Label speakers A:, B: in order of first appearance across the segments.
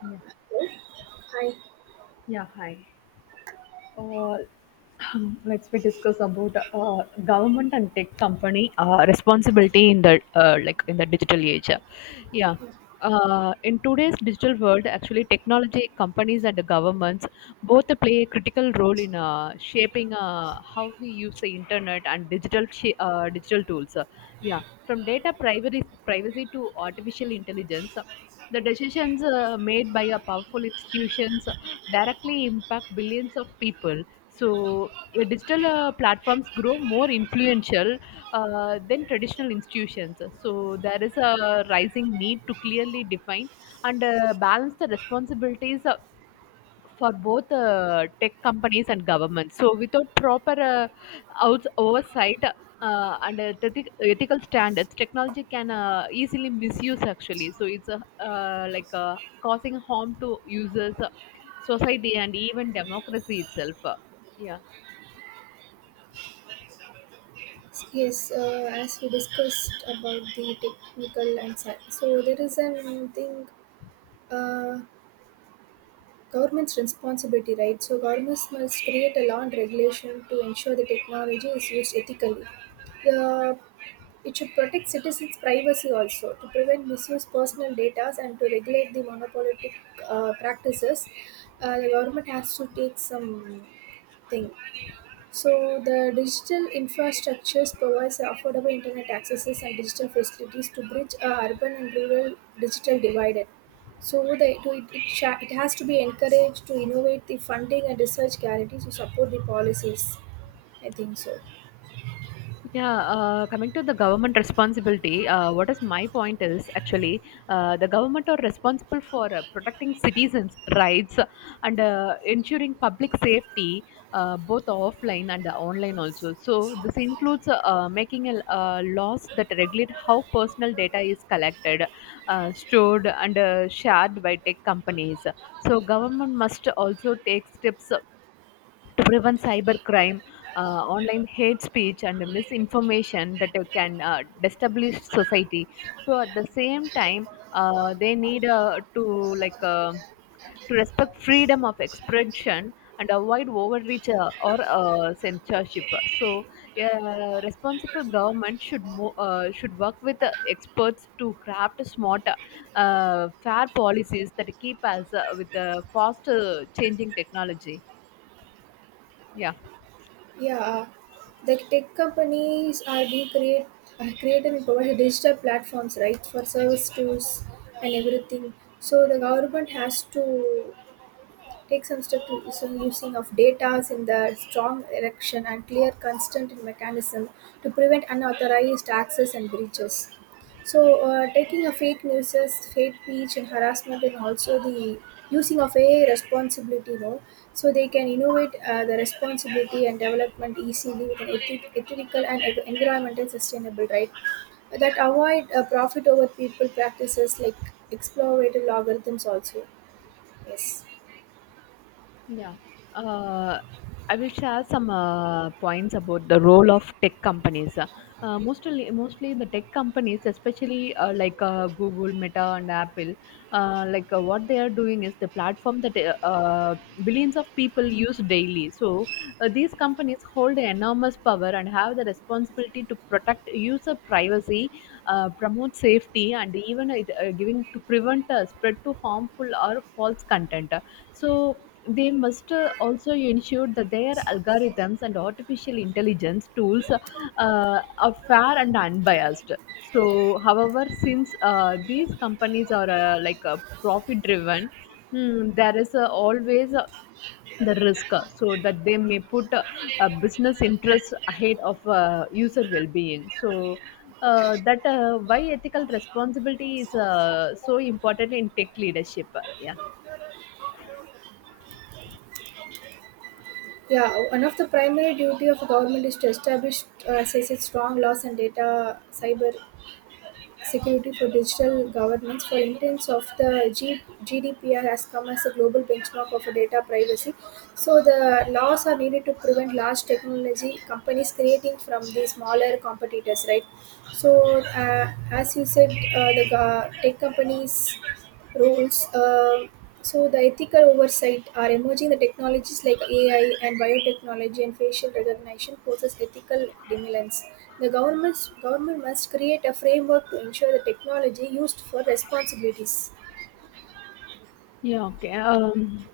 A: Yeah,
B: Hi.
A: yeah, hi. Uh, let's we discuss about government and tech company responsibility in the digital age. Yeah. In today's digital world, actually, technology companies and the governments both play a critical role in shaping how we use the internet and digital tools. Yeah, from data privacy to artificial intelligence, the decisions made by a powerful institutions directly impact billions of people. So digital platforms grow more influential than traditional institutions. So there is a rising need to clearly define and balance the responsibilities for both tech companies and governments. So, without proper oversight and ethical standards, technology can easily misuse actually. So, it's causing harm to users, society, and even democracy itself. Yeah.
B: Yes, as we discussed about the technical and so there is an thing, uh, government's responsibility, right? So governments must create a law and regulation to ensure the technology is used ethically. The it should protect citizens' privacy also to prevent misuse personal data and to regulate the monopolistic practices. The government has to take some thing. So the digital infrastructures provides affordable internet accesses and digital facilities to bridge a urban and rural digital divide. So the, to it it has to be encouraged to innovate the funding and research guarantees to support the policies. I think so.
A: Yeah, coming to the government responsibility, what is my point is actually the government are responsible for protecting citizens' rights and ensuring public safety, both offline and online also. So this includes making laws that regulate how personal data is collected, stored, and shared by tech companies. So government must also take steps to prevent cybercrime, online hate speech, and misinformation that can destabilize society. So at the same time, they need like uh, to respect freedom of expression and avoid overreach or censorship. So responsible government should work with experts to craft smart, fair policies that keep us with the fast changing technology. Yeah.
B: Yeah, the tech companies are being create create and provide digital platforms right for service tools and everything. So the government has to take some steps to some using of data in the strong erection and clear constant mechanism to prevent unauthorized access and breaches. So, taking a fake news, hate speech, and harassment, and also the using of AI responsibility, you so they can innovate the responsibility and development easily with an ethical and environmental sustainable, right? That avoid profit over people practices like exploitative algorithms also. Yes.
A: Yeah. Uh, I will share some points about the role of tech companies. Mostly the tech companies, especially Google, Meta, and Apple, what they are doing is the platform that uh, billions of people use daily. So these companies hold enormous power and have the responsibility to protect user privacy, promote safety, and even giving to prevent spread to harmful or false content. So they must also ensure that their algorithms and artificial intelligence tools are fair and unbiased. So, however, since these companies are profit driven, there is always the risk so that they may put a business interest ahead of user well-being. So that why ethical responsibility is so important in tech leadership. Yeah.
B: Yeah, one of the primary duty of a government is to establish, as I said, strong laws and data cyber security for digital governance. For intents of the GDPR has come as a global benchmark of data privacy. So the laws are needed to prevent large technology companies creating from the smaller competitors, right? So as you said, the tech companies roles. So the ethical oversight are emerging. The technologies like AI and biotechnology and facial recognition poses ethical demands. The government must create a framework to ensure the technology used for responsibilities.
A: Yeah, okay.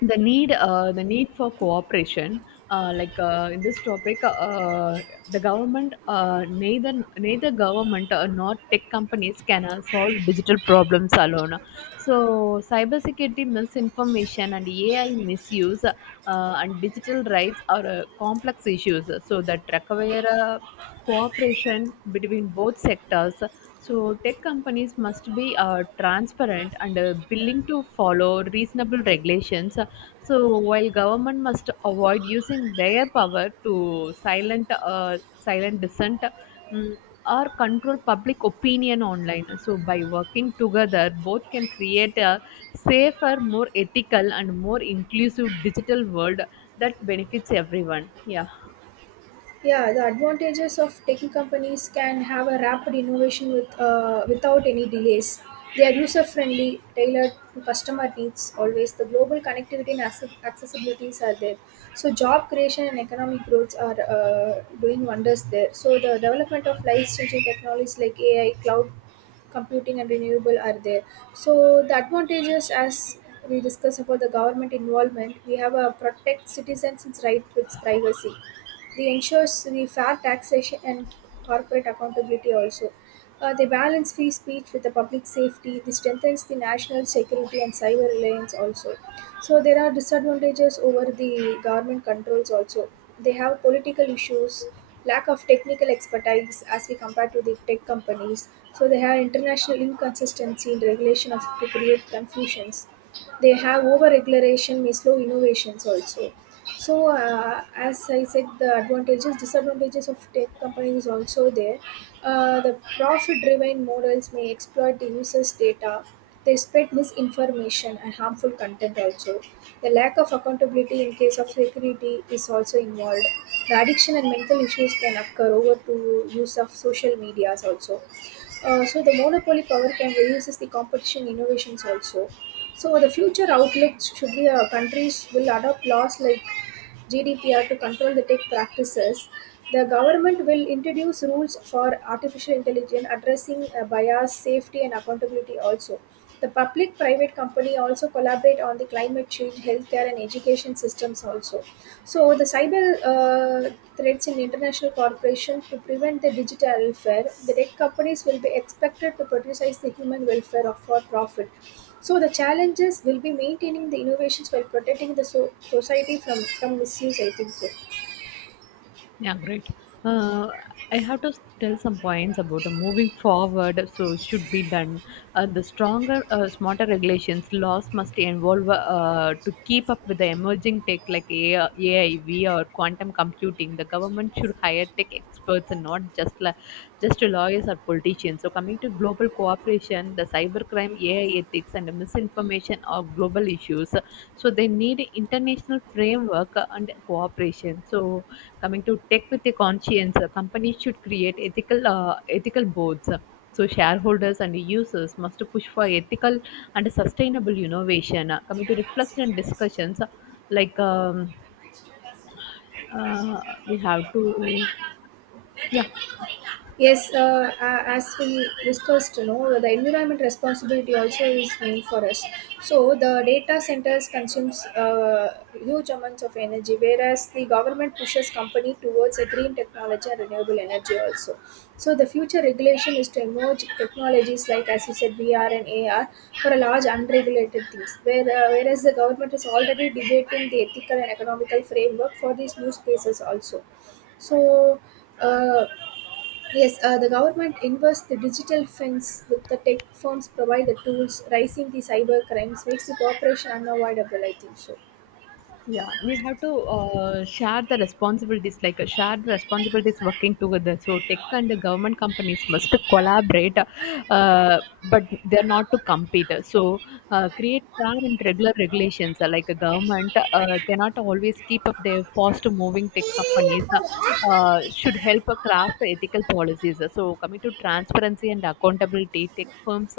A: The need for cooperation, in this topic, the government, uh, neither neither government nor tech companies can solve digital problems alone. So, cybersecurity misinformation and AI misuse, and digital rights are complex issues. So that require cooperation between both sectors. So tech companies must be transparent and willing to follow reasonable regulations. So while government must avoid using their power to silent dissent. mm, or control public opinion online. So, by working together, both can create a safer, more ethical, and more inclusive digital world that benefits everyone. Yeah.
B: Yeah, the advantages of tech companies can have a rapid innovation with without any delays. They are user friendly, tailored to customer needs. Always, the global connectivity and accessibilities are there. So, job creation and economic growth are doing wonders there. So, the development of life-changing technologies like AI, cloud computing, and renewable are there. So, the advantages as we discuss about the government involvement, we have a protect citizens' rights with privacy they ensures the fair taxation and corporate accountability also. They balance free speech with the public safety. This strengthens the national security and cyber reliance also. So there are disadvantages over the government controls also. They have political issues, lack of technical expertise as we compare to the tech companies. So they have international inconsistency in regulation of to create confusions they have over regulation may slow innovations also. So as I said, the advantages disadvantages of tech companies also there. The profit driven models may exploit the users data. They spread misinformation and harmful content also. The lack of accountability in case of security is also involved. The addiction and mental issues can occur over to use of social medias also. So the monopoly power can reduces the competition innovations also. So the future outlook should be countries will adopt laws like GDPR to control the tech practices, the government will introduce rules for artificial intelligence addressing bias, safety, and accountability also. The public private company also collaborate on the climate change, healthcare, and education systems also. So the cyber threats in international corporation to prevent the digital welfare, the tech companies will be expected to prioritize the human welfare of for profit. So the challenges will be maintaining the innovations while protecting the society from misuse. I think so.
A: Yeah, great. Uh, I have to tell some points about moving forward. So it should be done. The stronger, smarter regulations laws must involve to keep up with the emerging tech like AI, AI, VR, quantum computing. The government should hire tech experts and not just like just to lawyers or politicians. So, coming to global cooperation, the cybercrime, AI ethics, and misinformation are global issues. So, they need international framework and cooperation. So, coming to tech with a conscience, companies should create ethical boards. So shareholders and users must push for ethical and sustainable innovation. Coming to reflection and discussions, like um, uh, we have to, yeah.
B: Yes, as we discussed, you know, the environment responsibility also is main for us. So the data centers consumes huge amounts of energy, whereas the government pushes company towards a green technology and renewable energy also. So the future regulation is to emerge technologies like, as you said, VR and AR for a large unregulated things, whereas the government is already debating the ethical and economical framework for these new spaces also. So uh, Yes, the government invests the digital fence with the tech firms provide the tools, rising the cyber crimes makes the cooperation unavoidable, I think so.
A: Yeah, we have to share the responsibilities, share the responsibilities working together. So tech and the government companies must collaborate, but they're not to compete. So create fair and regular regulations. A government cannot always keep up their fast-moving tech companies. Should help craft ethical policies. So coming to transparency and accountability, tech firms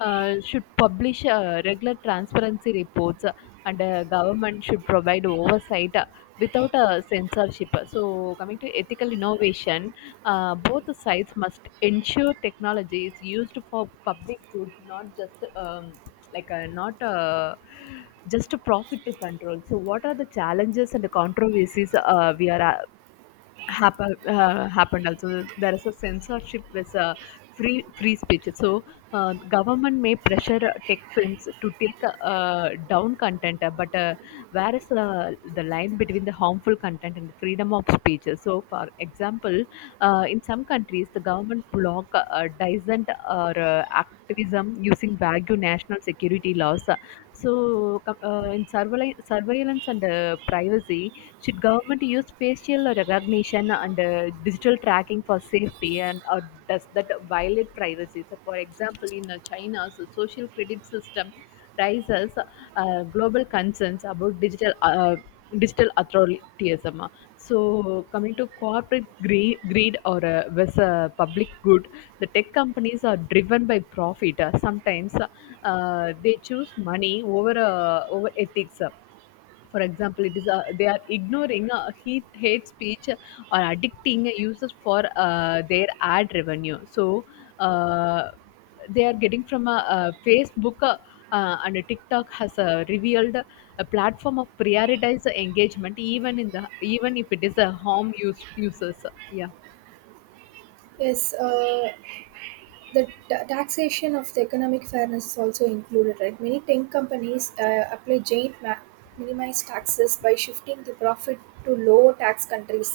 A: should publish regular transparency reports and government should provide oversight without censorship. So, coming to ethical innovation, both the sides must ensure technology is used for public good, not just like not just a profit to control. So, what are the challenges and the controversies we are happened also. There is a censorship with free speech. So government may pressure tech films to take down content, but where is the line between the harmful content and freedom of speech? So, for example, in some countries the government block dissent or activism using vague national security laws. So in surveillance and privacy, should government use facial recognition and digital tracking for safety, and or does that violate privacy? So, for example, in China's social credit system raises global concerns about digital authoritarianism. So coming to corporate greed or with public good, the tech companies are driven by profit. Sometimes they choose money over ethics. For example, it is they are ignoring hate speech or addicting users for their ad revenue. So uh, they are getting from a Facebook, and a TikTok has revealed a platform of prioritized engagement, even in the even if it is a harm use users. Yeah.
B: Yes, the ta taxation of the economic fairness is also included, right? Many tech companies apply giant minimized taxes by shifting the profit to low tax countries.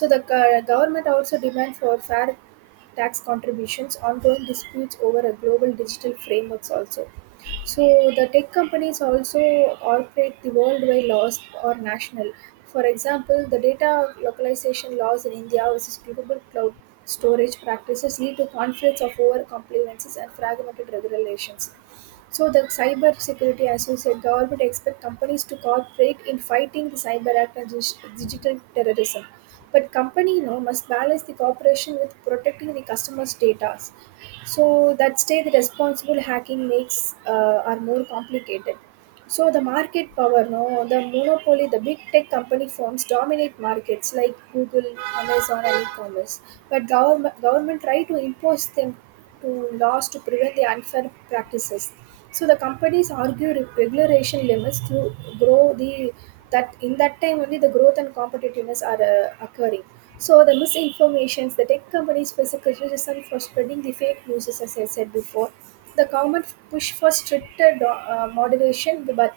B: So the government also demand for fair tax contributions, ongoing disputes over a global digital frameworks also. So the tech companies also operate the worldwide laws or national. For example, the data localization laws in India versus global cloud storage practices lead to conflicts of over compliances and fragmented regulations. So the cyber security, as you said, government expect companies to cooperate in fighting the cyber act and digital terrorism. But company you know, must balance the cooperation with protecting the customers' data. So that day, the responsible hacking makes are more complicated. So the market power, no, the monopoly, the big tech company firms dominate markets like Google, Amazon, and e-commerce. But government try to impose them to laws to prevent the unfair practices. So the companies argue regulation limits to grow the that in that time only the growth and competitiveness are occurring. So the misinformations, the tech companies face a criticism for spreading the fake news, as I said before the government pushed for stricter moderation, but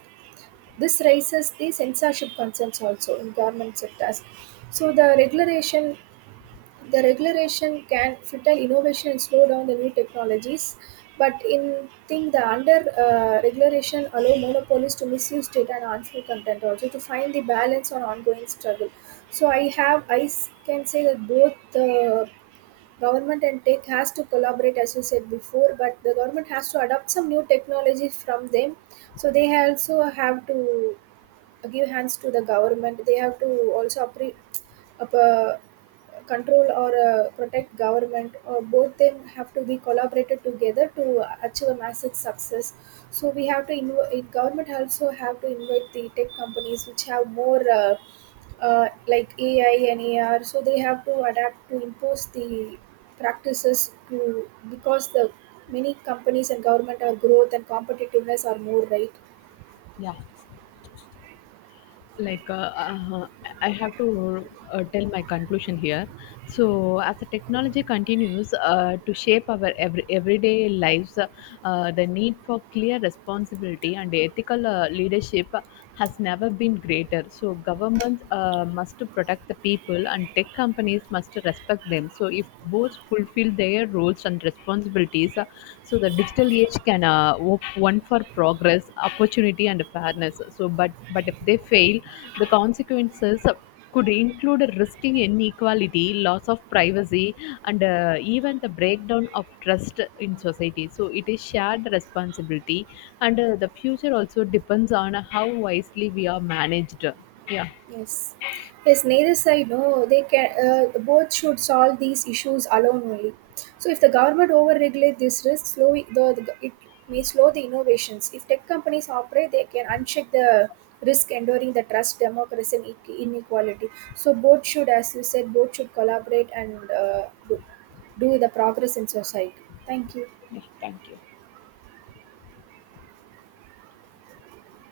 B: this raises the censorship concerns also in government sectors. So the regulation can filter innovation and slow down the new technologies. But in thing, the under regulation allow monopolies to misuse data and harmful content also to find the balance on ongoing struggle. So I can say that both the government and tech has to collaborate as you said before, but the government has to adopt some new technologies from them. So they also have to give hands to the government. They have to also up, uh, control or protect government or both them have to be collaborated together to achieve a massive success. So we have to invite government, also have to invite the tech companies which have more like AI and AR, so they have to adapt to impose the practices to because the many companies and government are growth and competitiveness are more, right?
A: Yeah. like uh, uh, I have to tell my conclusion here. So as the technology continues to shape our everyday lives, the need for clear responsibility and ethical leadership has never been greater. So governments must protect the people, and tech companies must respect them. So if both fulfill their roles and responsibilities. So the digital age can one for progress, opportunity, and fairness. So, but if they fail, the consequences could include risking inequality, loss of privacy, and even the breakdown of trust in society. So it is shared responsibility, and the future also depends on how wisely we are managed. Yeah.
B: Yes, yes. Neither side, no. They can both should solve these issues alone only. So if the government overregulate this risk, slow the it may slow the innovations. If tech companies operate, they can uncheck the risk, enduring the trust, democracy, and inequality. So both should, as you said, both should collaborate and do the progress in society. Thank you.